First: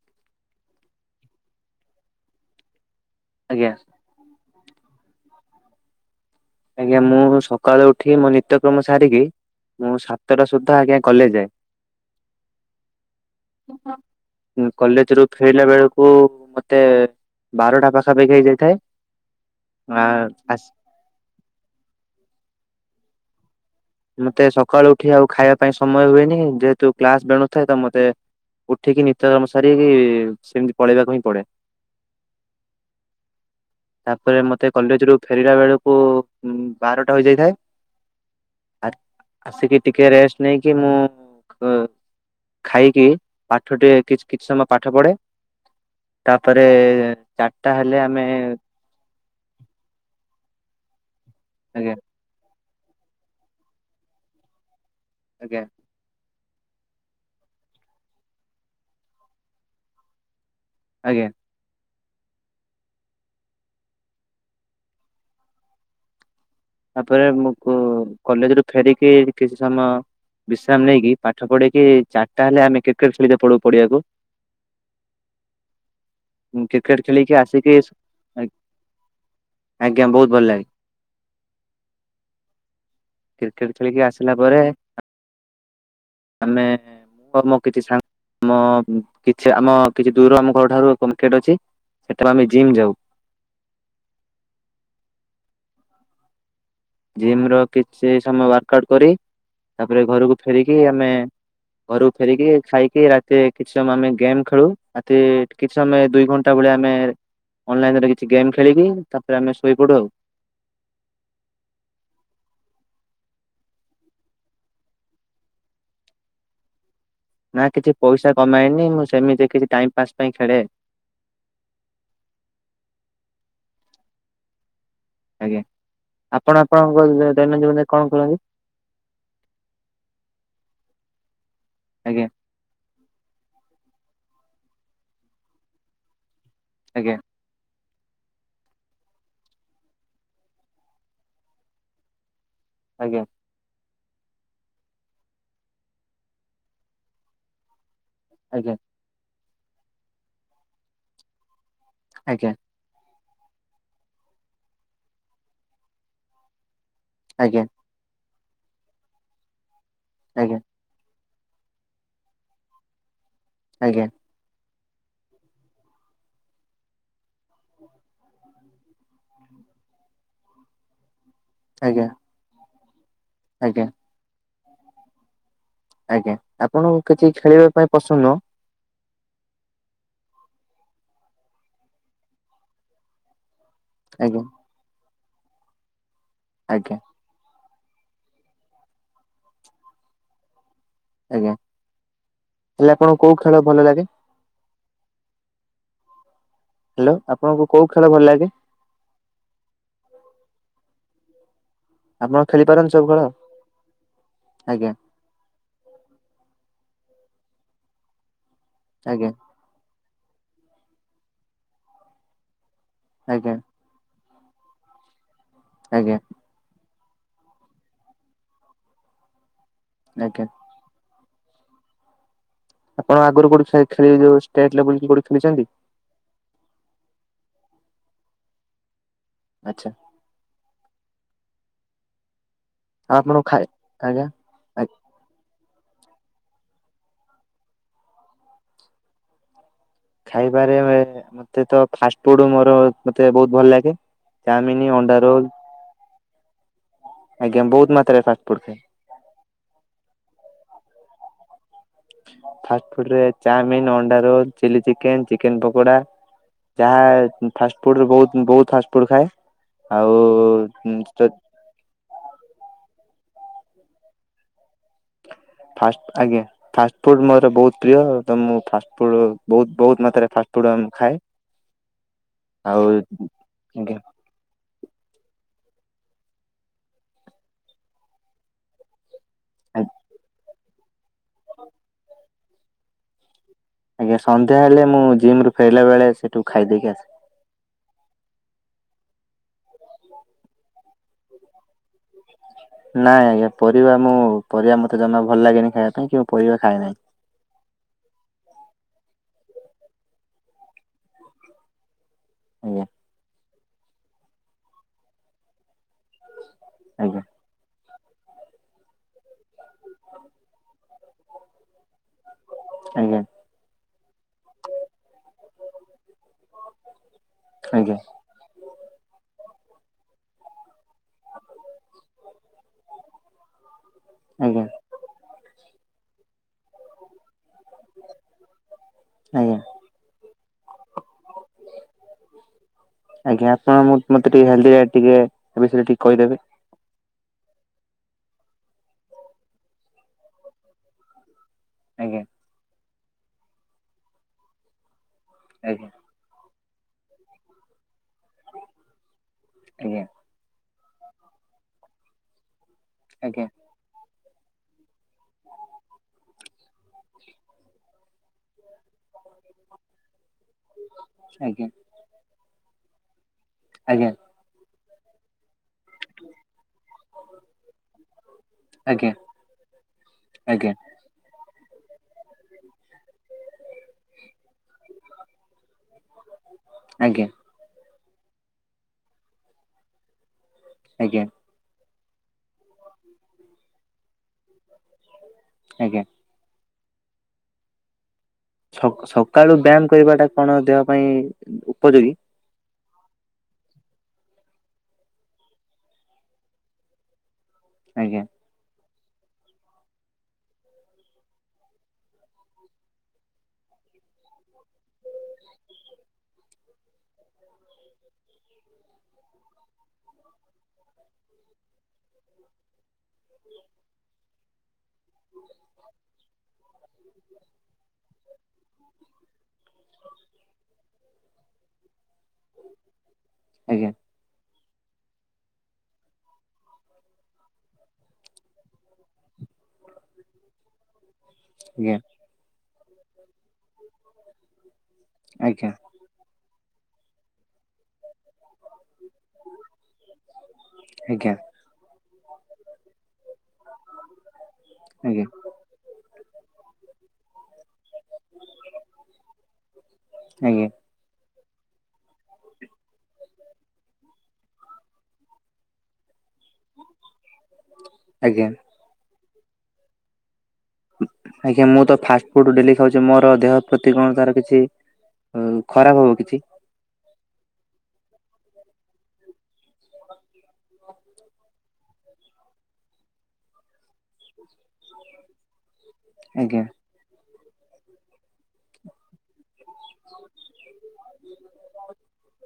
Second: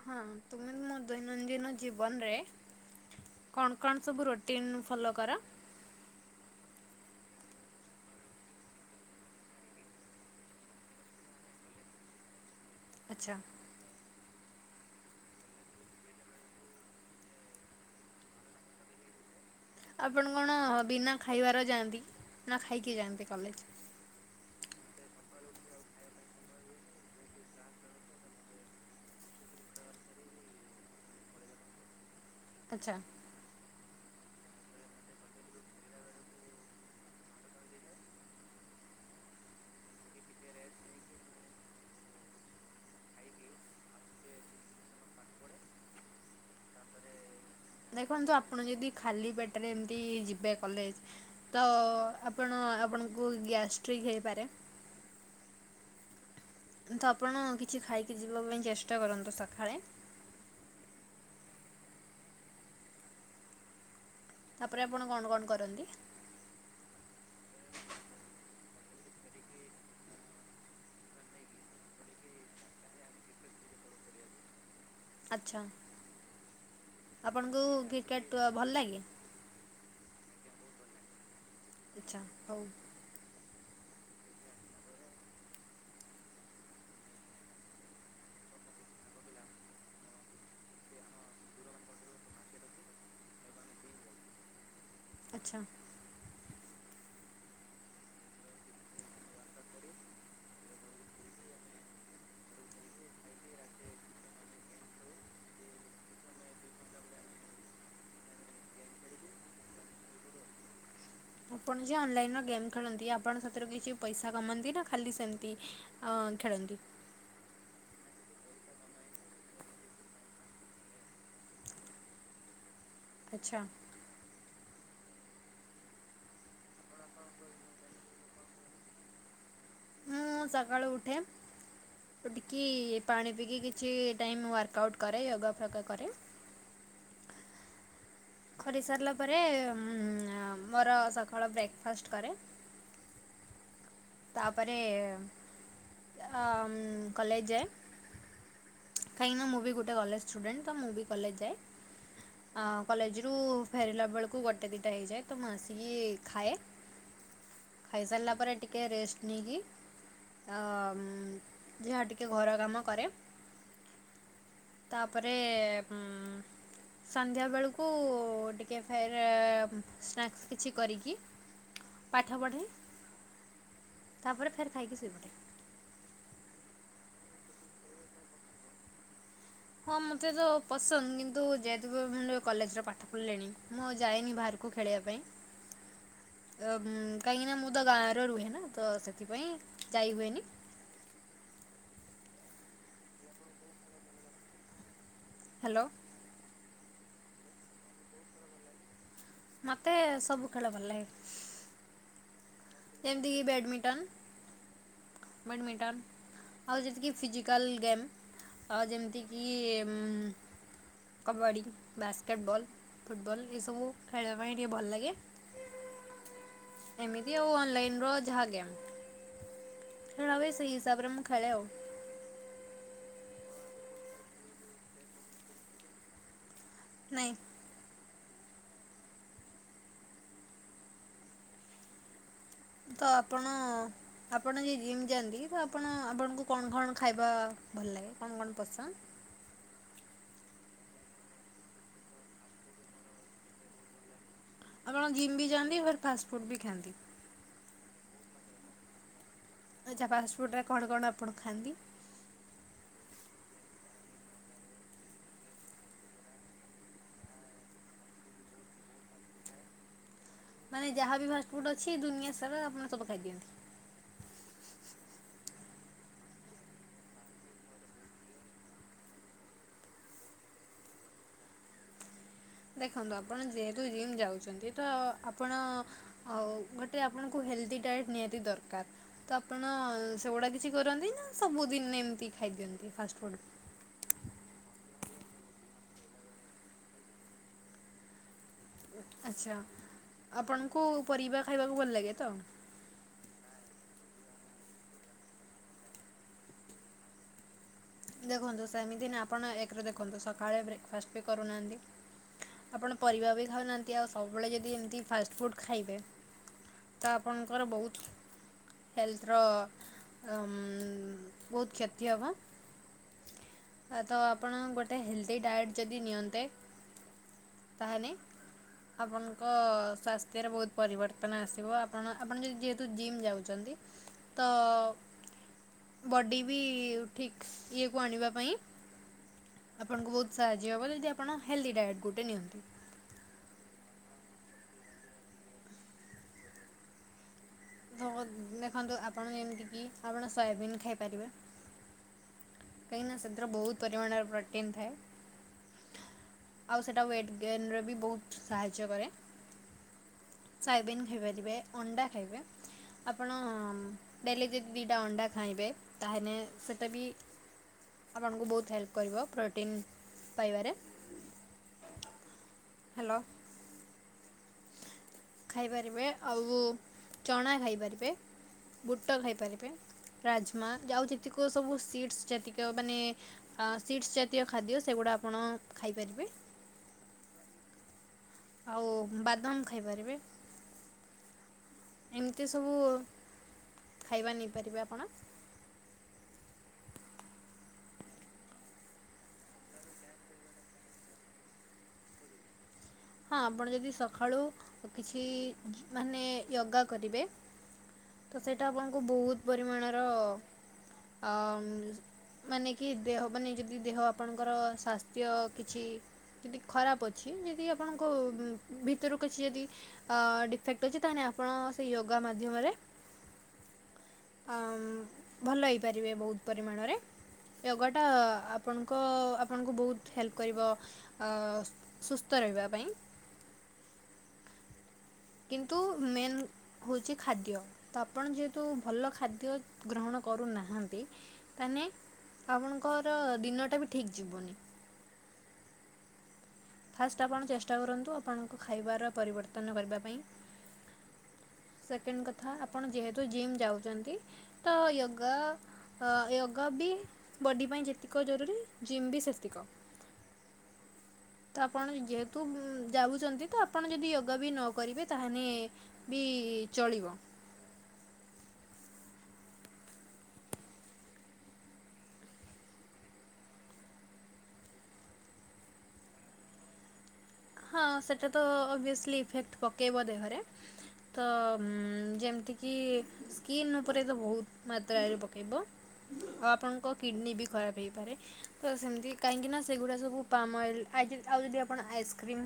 ହଁ ତୁମେ ମୋ ଦୈନନ୍ଦିନ ଜୀବନରେ ଆଜ୍ଞା କଣ କଣ ସବୁ ରୁଟିନ୍ ଫଲୋ କର? ଆଜ୍ଞା ମୁଁ ସକାଳୁ ଉଠି ମୋ ନିତ୍ୟକ୍ରମ ସାରିକି ମୁଁ ସାତଟା ସୁଦ୍ଧା ଆଜ୍ଞା କଲେଜ ଯାଏ। ଆଚ୍ଛା କଲେଜ ରୁ ଫେରିଲା ବେଳକୁ ମତେ ବାରଟା ପାଖାପାଖି ହେଇଯାଇଥାଏ। ଆ ଆପଣ କଣ ଆସ ବିନା ଖାଇବାର ଯାଆନ୍ତି ନା ଖାଇକି ଯାଆନ୍ତି କଲେଜ? ମତେ ସକାଳୁ ଉଠି ଆଉ ଖାଇବା ପାଇଁ ସମୟ ହୁଏନି ଯେହେତୁ କ୍ଲାସ ବେଣୁଥାଏ ତ ମତେ ଉଠିକି ନିତ୍ୟ କର୍ମ ସାରି ସେମିତି ପଳେଇବାକୁ ହିଁ ପଡେ। ଆଚ୍ଛା ତାପରେ ମୋତେ କଲେଜରୁ ଫେରିଲା ବେଳକୁ ବାରଟା ହୋଇଯାଇଥାଏ। ଆ ଆସିକି ଟିକେ ରେଷ୍ଟ ନେଇକି ମୁଁ ଖାଇକି ପାଠ ଟେ କିଛି ସମୟ ପାଠ ପଢେ ତାପରେ ଚାରିଟା ହେଲେ ଆମେ ଦେଖନ୍ତୁ ଆପଣ ଯଦି ଖାଲି ପେଟରେ ଏମିତି ଯିବେ କଲେଜ ତ ଆଜ୍ଞା ଆପଣ ଆପଣଙ୍କୁ ଗ୍ୟାଷ୍ଟ୍ରିକ୍ ହେଇପାରେ ଆଜ୍ଞା ତ ଆପଣ କିଛି ଖାଇକି ଯିବା ପାଇଁ ଚେଷ୍ଟା କରନ୍ତୁ ସକାଳେ ଆଜ୍ଞା ତାପରେ ଆପଣ କଣ କଣ କରନ୍ତି? ତାପରେ ମୁଁ କଲେଜ ରୁ ଫେରିକି କିଛି ସମୟ ବିଶ୍ରାମ ନେଇକି ପାଠ ପଢିକି ଚାରିଟା ହେଲେ ଆମେ କ୍ରିକେଟ ଖେଳଦେ ପଢୁ ପଢିବାକୁ ଆଚ୍ଛା କ୍ରିକେଟ ଖେଳିକି ଆପଣଙ୍କୁ ଆସିକି କ୍ରିକେଟ୍ ଭଲ ଲାଗେ? ଆଜ୍ଞା ବହୁତ ଭଲ ଲାଗେ ଆଚ୍ଛା ହଉ କ୍ରିକେଟ ଖେଳିକି ଆସିଲା ପରେ ଆମେ ମୁଁ ମୋ କିଛି ସାଙ୍ଗ ଆ କିଛି ଆମ କିଛି ଦୂରରୁ ଆମ ଘର ଠାରୁ ଏକେଟ ଅଛି ସେତେବେ ଆମେ ଜିମ୍ ଯାଉ ଆଚ୍ଛା ଜିମ ର କିଛି ସମୟ ୱାର୍କ ଆଉଟ କରି ତାପରେ ଘରକୁ ଫେରିକି ଆମେ ଘରୁ ଫେରିକି ଖାଇକି ରାତିରେ କିଛି ସମୟ ଆମେ ଗେମ୍ ଖେଳୁ ରାତି ଟିକେ କିଛି ସମୟ ଦୁଇ ଘଣ୍ଟା ଭଲିଆ ଆମେ ଅନଲାଇନରେ କିଛି ଗେମ୍ ଖେଳିକି ତାପରେ ଆମେ ଶୋଇପଡୁ ଆଉ। ଆପଣ ଯେ ଅନଲାଇନ ରେ ଗେମ୍ ଖେଳନ୍ତି ଆପଣଙ୍କ ସେଥିରୁ କିଛି ପଇସା କମାନ୍ତି ନା ଖାଲି ସେମିତି। ଅ ଖେଳନ୍ତି। ନା କିଛି ପଇସା କମାଇନି ମୁଁ ସେମିତି କିଛି ଟାଇମ ପାସ୍ ପାଇଁ ଖେଳେ। ଆଛା। ଆଜ୍ଞା ଆପଣ ଆପଣଙ୍କ ଦୈନନ୍ଦିନ ଜୀବନରେ କଣ ଖେଳନ୍ତି? ମୁଁ ସକାଳୁ ଉଠେ। ଆଜ୍ଞା। ଉଠିକି ପାଣି ପିଇକି କିଛି ଟାଇମ୍ ୱାର୍କ ଆଉଟ୍ କରେ ୟୋଗା ଫୋଗା କରେ। ଆଜ୍ଞା। କରିସାରିଲା ପରେ ମୋର ସକାଳ ବ୍ରେକ୍ଫାଷ୍ଟ କରେ। ଆଜ୍ଞା। ତାପରେ ଆମ୍ କଲେଜ ଯାଏ। ଆଜ୍ଞା। କାହିଁକି ନା ମୁଁ ବି ଗୋଟେ କଲେଜ ଷ୍ଟୁଡେଣ୍ଟ ତ ମୁଁ ବି କଲେଜ ଯାଏ। ଆଜ୍ଞା। କଲେଜରୁ ଫେରିଲା ବେଳକୁ ଗୋଟେ ଦୁଇଟା ହେଇଯାଏ ତ ମୁଁ ଆସିକି ଖାଏ। ଆଜ୍ଞା। ଖାଇସାରିଲା ପରେ ଟିକେ ରେଷ୍ଟ ନେଇକି ଆଜ୍ଞା ଆମ୍ ଯାହା ଟିକେ ଘର କାମ କରେ। ଆଜ୍ଞା। ତାପରେ ଉଁ ସନ୍ଧ୍ୟାବେଳକୁ ଟିକେ ଫେର୍ ସ୍ନାକ୍ସ୍ କିଛି କରିକି ଆଜ୍ଞା। ପାଠ ପଢେ। ଆଜ୍ଞା। ତାପରେ ଫେର୍ ଖାଇକି ଶୋଇ ପଡେ। ଆଜ୍ଞା ଆପଣଙ୍କୁ କିଛି ଖେଳିବା ପାଇଁ ପସନ୍ଦ ନୁହ। ହଁ ମୋତେ ତ ପସନ୍ଦ କିନ୍ତୁ ଯେହେତୁ ମୁ କଲେଜରେ ପାଠ ପଢ଼ିଲେଣି ମୁଁ ଆଉ ଯାଏନି ଆଜ୍ଞା ବାହାରକୁ କୁ ଖେଳିବା ପାଇଁ ଟ ଆଜ୍ଞା ମୁ କାହିଁକି ନା ମୁଁ ତ ଗାଁରେ ରୁହେ ନା ତ ସେଥିପାଇଁ ଜାଇ ହୁଏନି। ଆଜ୍ଞା ହେଲେ ଆପଣଙ୍କୁ କୋଉ ଖେଳ ଭଲ ଲାଗେ। ହ୍ୟାଲୋ। ହ୍ୟାଲୋ ଆପଣଙ୍କୁ କୋଉ ଖେଳ ଭଲ ଲାଗେ। ମତେ ସବୁ ଖେଳ ଭଲ୍ ଲାଗେ। ଆପଣ ଖେଳିପାରନ୍ତି ସବୁ ଖେଳ ଯେମିତିକି ଆଜ୍ଞା। ବ୍ୟାଡ଼ମିଣ୍ଟନ ଆଉ ଯେତିକି ଫିଜିକାଲ ଗେମ୍। ଆଉ ଆଜ୍ଞା ଯେମିତିକି କବାଡ଼ି ବାସ୍କେଟବଲ୍। ଫୁଟବଲ୍ ଆଜ୍ଞା ଏସବୁ ଖେଳିବା ପାଇଁ ଟିକେ ଭଲ ଲାଗେ। ଆଜ୍ଞା। ଏମିତି ଆଉ ଅନଲାଇନର ଯାହା ଗେମ୍। ଖେଳା ଆଜ୍ଞା ହୁଏ ସେଇ ହିସାବରେ ମୁ ଖେଳେ ଆଉ। ଆପଣ ଆଗରୁ କୋଉଠ ଖେ ଖେଳ ଯୋଉ ଷ୍ଟେଟଲେବୁଲ କି କୋଉଠି ଖେଳିଛନ୍ତି। ନାଇଁ। ଆଚ୍ଛା। ତ ଆଉ ଆପଣ ଖାଇ ଆଜ୍ଞା। ଆପଣ ଯେ ଜିମି ଯାଆନ୍ତି ତ ଆପଣ ଆପଣଙ୍କୁ କଣ କଣ ଖାଇବା ଭଲ ଲାଗେ କଣ କଣ ପସନ୍ଦ? ଖାଇବାରେ ମତେ ତ ଫାଷ୍ଟ ଫୁଡ ମୋର ମତେ ତ ବହୁତ ଭଲ ଲାଗେ। ଚାଉମିନ ଆପଣ ଅଣ୍ଡା ଜିମ୍ ରୋଲ ବି ଯାଆନ୍ତି ଫେର୍ ଫାଷ୍ଟ ଫୁଡ ବି ଖାଆନ୍ତି। ଆଜ୍ଞା ବହୁତ ମାତ୍ରାରେ ଫାଷ୍ଟ ଫୋଡ଼ ଖାଏ। ଆଚ୍ଛା ଫାଷ୍ଟଫୁଡ଼ ଟା କଣ କଣ ଆପଣ ଖାଆନ୍ତି? ଫାଷ୍ଟ ଫୁଡ ରେ ଚାଉମିିନ, ଅଣ୍ଡା roll, chilli chicken, chicken pakoda. ଯାହା ଫାଷ୍ଟଫୁଡରେ ବହୁତ ବହୁତ ଫାଷ୍ଟ ଫୁଡ ଖାଏ, ଆଉ ମାନେ ଯାହାବି ଫାଷ୍ଟଫୁଡ୍ ଅଛି ଦୁନିଆ ସାରା ଆପଣ ସବୁ ଖାଇଦିଅନ୍ତି। ଫାଷ୍ଟ ଆଜ୍ଞା। ଫାଷ୍ଟଫୁଡ଼୍ ମୋର ବହୁତ ପ୍ରିୟ ତ ମୁଁ ଫାଷ୍ଟଫୁଡ଼ ବହୁତ ବହୁତ ମାତ୍ରାରେ ଫାଷ୍ଟଫୁଡ଼ ଖାଏ। ଆଉ ଦେଖନ୍ତୁ ଆପଣ ଯେହେତୁ ଆଜ୍ଞା। ଜିମ୍ ଯାଉଚନ୍ତି। ତ ଆପଣ ଆ ଗୋଟେ ଆପଣଙ୍କୁ ହେଲ୍ଦି ଡାଏଟ୍ ନିହାତି ଦରକାର। ତ ଆପଣ ସେଗୁଡ଼ା କିଛି କରନ୍ତି ନା ସବୁଦିନ ଏମିତି ଖାଇଦିଅନ୍ତି ଫାଷ୍ଟଫୁଡ? ଆଜ୍ଞା ସନ୍ଧ୍ୟା ହେଲେ ମୁଁ ଜିମ ରୁ ଫେରିଲା ବେଳେ ସେଠୁ ଖାଇଦେଇକି ଆସେ। ଆଚ୍ଛା ଆପଣଙ୍କୁ ପରିବା ଖାଇବାକୁ ଭଲ ଲାଗେ ତ? ନାଇଁ ଆଜ୍ଞା ପରିବା ମୁଁ ପରିବା ମତେ ଜମା ଭଲ ଲାଗେନି ଖାଇବା ପାଇଁ କି ମୁଁ ପରିବା ଖାଏ ନାହିଁ। ଦେଖନ୍ତୁ ସେମିତି ନା ଆପଣ ଏକରେ ଦେଖନ୍ତୁ ସକାଳେ ବ୍ରେକ ଫାଷ୍ଟ ବି କରୁନାହାନ୍ତି। ଆଜ୍ଞା ଆପଣ ପରିବା ବି ଖାଉନାହାନ୍ତି ଆଉ ସବୁବେଳେ ଯଦି ଏମିତି ଫାଷ୍ଟଫୁଡ଼ ଖାଇବେ ତ ଆଜ୍ଞା ଆପଣ ଙ୍କର ବହୁତ ହେଲଥ୍ ର ବହୁତ କ୍ଷତି ହେବ। ଆଜ୍ଞା। ତ ଆପଣ ଗୋଟେ ହେଲ୍ଦି ଡାଏଟ୍ ଯଦି ନିଅନ୍ତେ। ଆଜ୍ଞା ତାହନେ ଆପଣଙ୍କ ସ୍ୱାସ୍ଥ୍ୟରେ ବହୁତ ପରିବର୍ତ୍ତନ ଆସିବ ଆପଣ ଆପଣ ଯଦି ଯେହେତୁ ଜିମ୍ ଯାଉଛନ୍ତି। ତ ଆଜ୍ଞା ବଡି ବି ଠିକ ଇଏ କୁ ଆଣିବ। ପାଇଁ ଆଜ୍ଞା ଆପଣଙ୍କୁ ବହୁତ ସାହାଯ୍ୟ ହବ ଯଦି ଆପଣ ହେଲ୍ଦି ଡାଏଟ୍ ଗୋଟେ ନିଅନ୍ତି। ଆଜ୍ଞା ଆପଣ ମୁଁ ମତେ ଟିକେ ହେଲଦି ଟିକେ ଏ ବିଷୟରେ ଟିକେ କହିଦେବେ। ଦେଖନ୍ତୁ ଆପଣ ଯେମିତି କି ଆପଣ ସୋୟାବିନ୍ ଖାଇପାରିବେ। ଆଜ୍ଞା। କାହିଁକି ନା ସେଥିରେ ବହୁତ ପରିମାଣର ପ୍ରୋଟିନ୍ ଥାଏ। ଆଜ୍ଞା। ଆଉ ସେଇଟା ୱେଟ୍ ଗେନ ରେ ବି ବହୁତ ସାହାଯ୍ୟ କରେ। ଆଜ୍ଞା ସାଇବିନ୍ ଖାଇପାରିବେ ଅଣ୍ଡା ଖାଇବେ, ଆପଣ ଆଜ୍ଞା ଡେଲି ଯଦି ଦିଟା ଅଣ୍ଡା ଖାଇବେ ତାହେଲେ ସେଇଟା ବି ଆପଣଙ୍କୁ ବହୁତ ହେଲ୍ପ କରିବ ପ୍ରୋଟିନ୍ ପାଇବାରେ। ଆଜ୍ଞା। ହ୍ୟାଲୋ। ଆଜ୍ଞା। ଖାଇପାରିବେ ଆଉ ଚଣା ଖାଇପାରିବେ। ବୁଟ ଆଜ୍ଞା ଖାଇପାରିବେ, ରାଜମା ଆଜ୍ଞା ଆଉ ଯେତିକ ସବୁ ସିଡ଼୍ସ୍ ଯେତିକ ମାନେ ଆ ସିଟ୍ସ୍ ଜାତୀୟ ଖାଦ୍ୟ ସେଗୁଡ଼ା ଆପଣ ଖାଇପାରିବେ। ଆଜ୍ଞା। ଆଉ ବାଦାମ ଖାଇପାରିବେ। ଆଜ୍ଞା। ଏମିତି ସବୁ ଖାଇବା ନେଇପାରିବେ ଆପଣ। ଆଜ୍ଞା। ସ ସକାଳୁ ବ୍ୟାୟାମ କରିବାଟା କଣ ଦେହ ପାଇଁ ଉପଯୋଗୀ? ହଁ ଆପଣ ଯଦି ସକାଳୁ କିଛି ମାନେ ୟୋଗା କରିବେ। ଆଜ୍ଞା। ତ ସେଇଟା ଆପଣଙ୍କୁ ବହୁତ ପରିମାଣର ଅ ମାନେ କି ଦେହ ମାନେ ଯଦି ଦେହ ଆପଣଙ୍କର ସ୍ୱାସ୍ଥ୍ୟ କିଛି ଯଦି ଖରାପ ଅଛି ଯଦି ଆପଣଙ୍କୁ ଭିତରୁ କିଛି ଯଦି ଅ ଡିଫେକ୍ଟ ଅଛି ତାହେଲେ ଆପଣ ସେ ୟୋଗା ମାଧ୍ୟମରେ ଭଲ ହେଇପାରିବେ ବହୁତ ପରିମାଣରେ। ୟୋଗାଟା ଆପଣଙ୍କ ଆପଣଙ୍କୁ ବହୁତ ହେଲ୍ପ କରିବ। ଅ ସୁସ୍ଥ ରହିବା ପାଇଁ ଆଜ୍ଞା। କିନ୍ତୁ ମେନ୍ ହଉଛି ଖାଦ୍ୟ ତ ଆପଣ ଯେହେତୁ ଭଲ ଖାଦ୍ୟ ଗ୍ରହଣ କରୁନାହାନ୍ତି। ତାନେ ଆଜ୍ଞା ଆପଣଙ୍କର ଦିନଟା ବି ଠିକ୍ ଯିବନି। ଆଜ୍ଞା। ଫାଷ୍ଟ ଆପଣ ଚେଷ୍ଟା କରନ୍ତୁ ଆପଣଙ୍କ ଖାଇବାର ପରିବର୍ତ୍ତନ କରିବା ପାଇଁ। ଆଜ୍ଞା। ସେକେଣ୍ଡ କଥା ଆପଣ ଯେହେତୁ ଜିମ୍ ଯାଉଛନ୍ତି ତ ୟୋଗା ୟୋଗା ବି ବଡ଼ି ପାଇଁ ଯେତିକ ଜରୁରୀ ଜିମ୍ ବି ସେତିକ। ଆଜ୍ଞା। ତ ଆପଣ ଯେତ ତୁ ଯାଉଛନ୍ତି ତ ଆପଣ ଯଦି ୟୋଗା ବି ନ କରିବେ ତାହେଲେ ବି ଚଳିବ। ଆଜ୍ଞା। ଆଜ୍ଞା ମୁଁ ତ ଫାଷ୍ଟ ଫୁଡ ଡେଲି ଖାଉଛି ମୋର ଦେହ ପ୍ରତି କଣ ତାର କିଛି ଉ ଖରାପ ହବ କିଛି? ହଁ ସେଟା ତ ଅଭିଏସଲି ଇଫେକ୍ଟ ପକେଇବ ଦେହରେ। ତ ଯେମିତିକି ସ୍କିନ୍ ଉପରେ ତ ବହୁତ ମାତ୍ରାରେ ପକଇବ। ଆଉ ଆଜ୍ଞା ଆପଣଙ୍କ କିଡ଼ନୀ ବି ଖରାପ ହେଇପାରେ। ତ ସେମିତି କାହିଁକି ନା ସେଗୁଡା ସବୁ ପାମାଆଇଲି ଆଉ ଯଦି ଆପଣ ଆଇସ୍କ୍ର ଆକ୍ରିମ୍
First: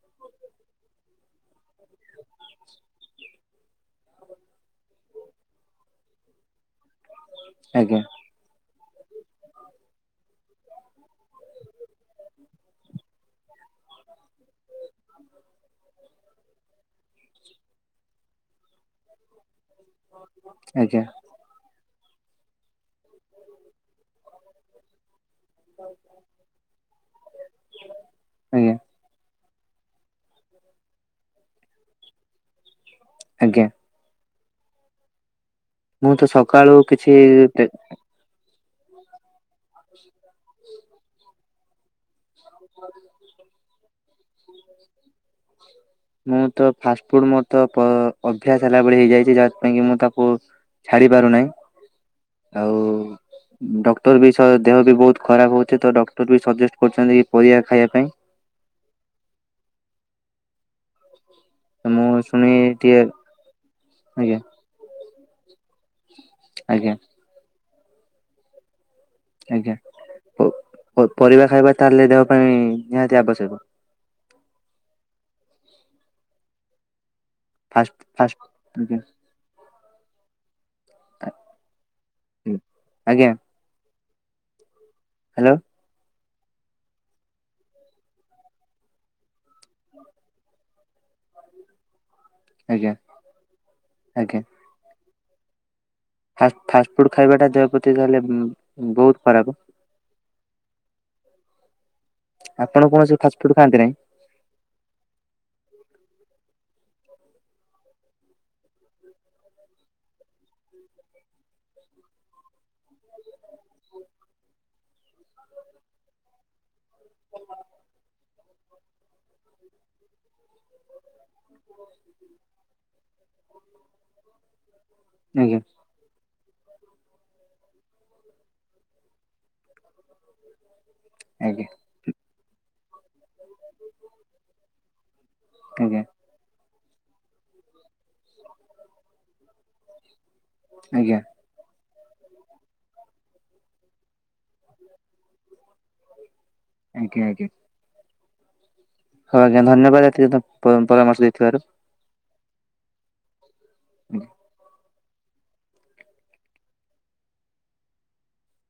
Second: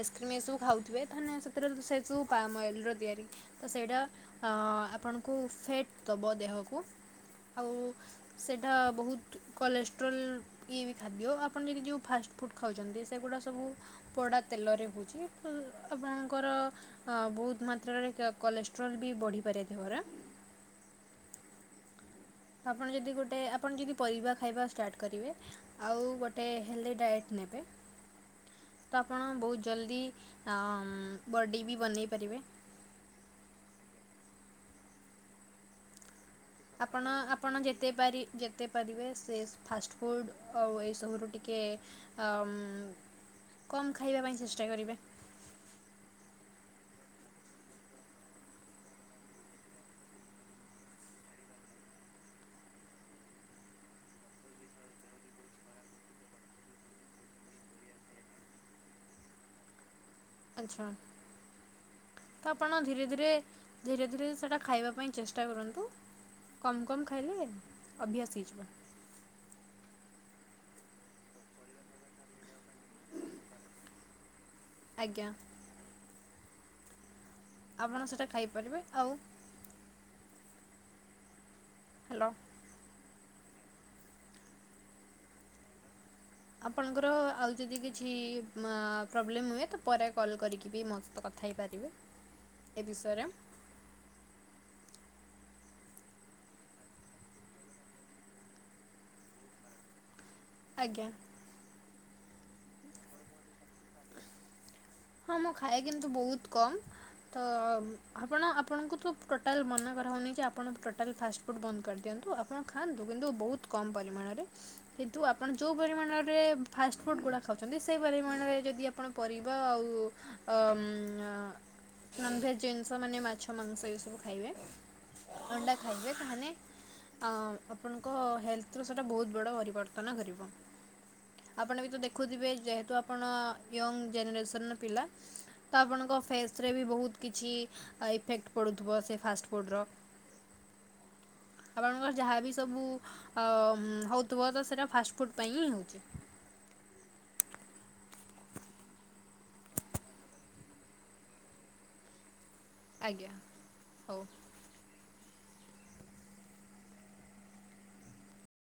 ଆଇସ୍କ୍ରିମ୍ ଏସବୁ ଖାଉଥିବେ ତାହେଲେ ସେଥିରେ ତ ସେ ସବୁ ପାମ୍ ଅଏଲ୍ର ତିଆରି। ତ ସେଇଟା ଆପଣଙ୍କୁ ଫେଟ୍ ଦବ ଦେହକୁ ଆଉ ଆଜ୍ଞା ସେଇଟା ବହୁତ କଲେଷ୍ଟ୍ରଲ୍ ଇଏ ବି ଖାଦ୍ୟ ଆପଣ ଯଦି ଯେଉଁ ଫାଷ୍ଟଫୁଡ଼୍ ଖାଉଛନ୍ତି ସେଗୁଡ଼ା ସବୁ ପୋଡ଼ା ତେଲରେ ହେଉଛି ଆପଣଙ୍କର ଅ ବହୁତ ମାତ୍ରାରେ କେ କଲେଷ୍ଟ୍ରୋଲ୍ ବି ବଢି ପାରେ ଦେହରେ। ଆଜ୍ଞା। ଆପଣ ଯଦି ଗୋଟେ ଆପଣ ଯଦି ପରିବା ଖାଇବା ଷ୍ଟାର୍ଟ କରିବେ। ଆଉ ଗୋଟେ ହେଲ୍ଦି ଡାଏଟ୍ ନେବେ। ଆଜ୍ଞା ତ ଆପଣ ବହୁତ ଜଲ୍ଦି ଆ -ବଡ଼ି ବି ବନେଇ ପାରିବେ। ଆଜ୍ଞା। ମୁଁ ତ ସ ଆପଣ ଆପଣ ଯେତେ ପାରି ଯେ ତେ ପାରିବେ ସେ ଫାଷ୍ଟଫୁଡ଼୍ ଆଉ ଏଇସବୁରୁ ଟିକେ ଅମ କମ୍ ଖାଇବା ପାଇଁ ଚେଷ୍ଟା କରିବେ। ମୁଁ ତ ଫାଷ୍ଟ ଫୁଡ ମୋର ତ ପ ଅଭ୍ୟାସ ହେଲା ଭଳି ହେଇଯାଇଛି ଯାଥିପାଇଁ କି ମୁଁ ତାକୁ ଛାଡି ପାରୁନାହିଁ ଆଉ ଡକ୍ଟର ବି ସହ ଦେହ ବି ବହୁତ ଖରାପ ହଉଛି ତ ଡକ୍ଟର ବି ସଜେଷ୍ଟ କରୁଛନ୍ତି କି ପରିବା ଖାଇବା ପାଇଁ। ଆଛା ମୁଁ ତ ଶୁଣି ଆପଣ ଟିକେ ଧୀରେ ଧୀରେ ଧୀରେ ଧୀରେ ଆଜ୍ଞା ସେଟା ଖାଇବା ପାଇଁ ଚେଷ୍ଟା କରନ୍ତୁ କମ୍ ଆଜ୍ଞା କମ୍ ଖାଇଲେ ଅଭ୍ୟାସ ହେଇଯିବ। ଆଜ୍ଞା ପ ପ ପରିବା ଖାଇବା ତାହେଲେ ଦେହ ପାଇଁ ନିହାତି ଆବଶ୍ୟକ? ଆଜ୍ଞା। ଫାଷ୍ଟ ଆପଣ ସେଇଟା ଫାଷ୍ଟ ଖାଇପାରିବେ ଆଜ୍ଞା। ଆଉ [unintelligible] ହ୍ୟାଲୋ। ଆଜ୍ଞା। ହ୍ୟାଲୋ। ଆପଣଙ୍କର ଆଉ ଯଦି କିଛି ପ୍ରୋବ୍ଲେମ୍ ହୁଏ ତ ପରେ କଲ୍ କରିକି ବି ମୋସହିଁତ କଥା ହେଇପାରିବେ। ଏ ଆଜ୍ଞା ବିଷୟରେ ଆଜ୍ଞା। ଫାଷ୍ଟ ଫାଷ୍ଟଫୁଡ଼୍ ଖାଇବାଟା ଦେହ ପ୍ରତି ତାହେଲେ ଉଁ ଉଁ ବହୁତ ଖରାପ। ଆଜ୍ଞା। ଆପଣ କୌଣସି ଫାଷ୍ଟଫୁଡ୍ ଖାଆନ୍ତି ନାହିଁ? ହଁ ମୁଁ ଖାଏ କିନ୍ତୁ ବହୁତ କମ୍। ତ ଅ ଆପଣ ଆପଣଙ୍କୁ ତୁ ଟୋଟାଲ ମନା କରାହେଉନି କି ଆପଣ ଟୋଟାଲ ଫାଷ୍ଟ ଫୁଡ୍ ବନ୍ଦ କରିଦିଅନ୍ତୁ ଆପଣ ଖାଆନ୍ତୁ କିନ୍ତୁ ବହୁତ କମ ପରିମାଣରେ। କିନ୍ତୁ ଆପଣ ଯେଉଁ ପରିମାଣରେ ଫାଷ୍ଟଫୁଡ଼୍ ଗୁଡ଼ା ଖାଉଛନ୍ତି ସେଇ ପରିମାଣରେ ଯଦି ଆପଣ ପରିବା ଆଉ ଉ ଅ ମଁ ନନ୍ ଭେଜ ଜିନିଷ ମାନେ ମା ମାଛ ମାଂସ ଏସବୁ ଖାଇବେ ଆଜ୍ଞା ଅଣ୍ଡା ଖାଇବେ ତାହାନେ ଅଁ ଆପଣଙ୍କ ହେଲ୍ଥର ସେଟା ବହୁତ ବଡ଼ ପରିବର୍ତ୍ତନ କରିବ। ଆଜ୍ଞା ଆପଣ ବି ତ ଦେଖୁଥିବେ ଯେହେତୁ ଆପଣ ୟଙ୍ଗ ଜେନେରସନ ର ପିଲା। ତ ଆଜ୍ଞା ଆପଣଙ୍କ ଫେସେରେ ବି ବହୁତ କିଛି ଇଫେକ୍ଟ ପଡ଼ୁଥିବ ସେ ଫାଷ୍ଟ ଫୁଡ଼ର। ଆଜ୍ଞା। ଆପଣଙ୍କର ଯାହାବି ସବୁ ଅ ଉଁ ହେଉଥିବ ତ ସେଇଟା ଫାଷ୍ଟଫୁଡ଼ ପାଇଁ ହିଁ ହେଉଛି। ଆଜ୍ଞ ଆଜ୍ଞା। ହଁ ଆଜ୍ଞା ଧନ୍ୟବାଦ ଏତି ତ ପରମ୍ପରା ପରାମର୍ଶ ଦେଇଥିବାରୁ। ଆଜ୍ଞା ହଉ।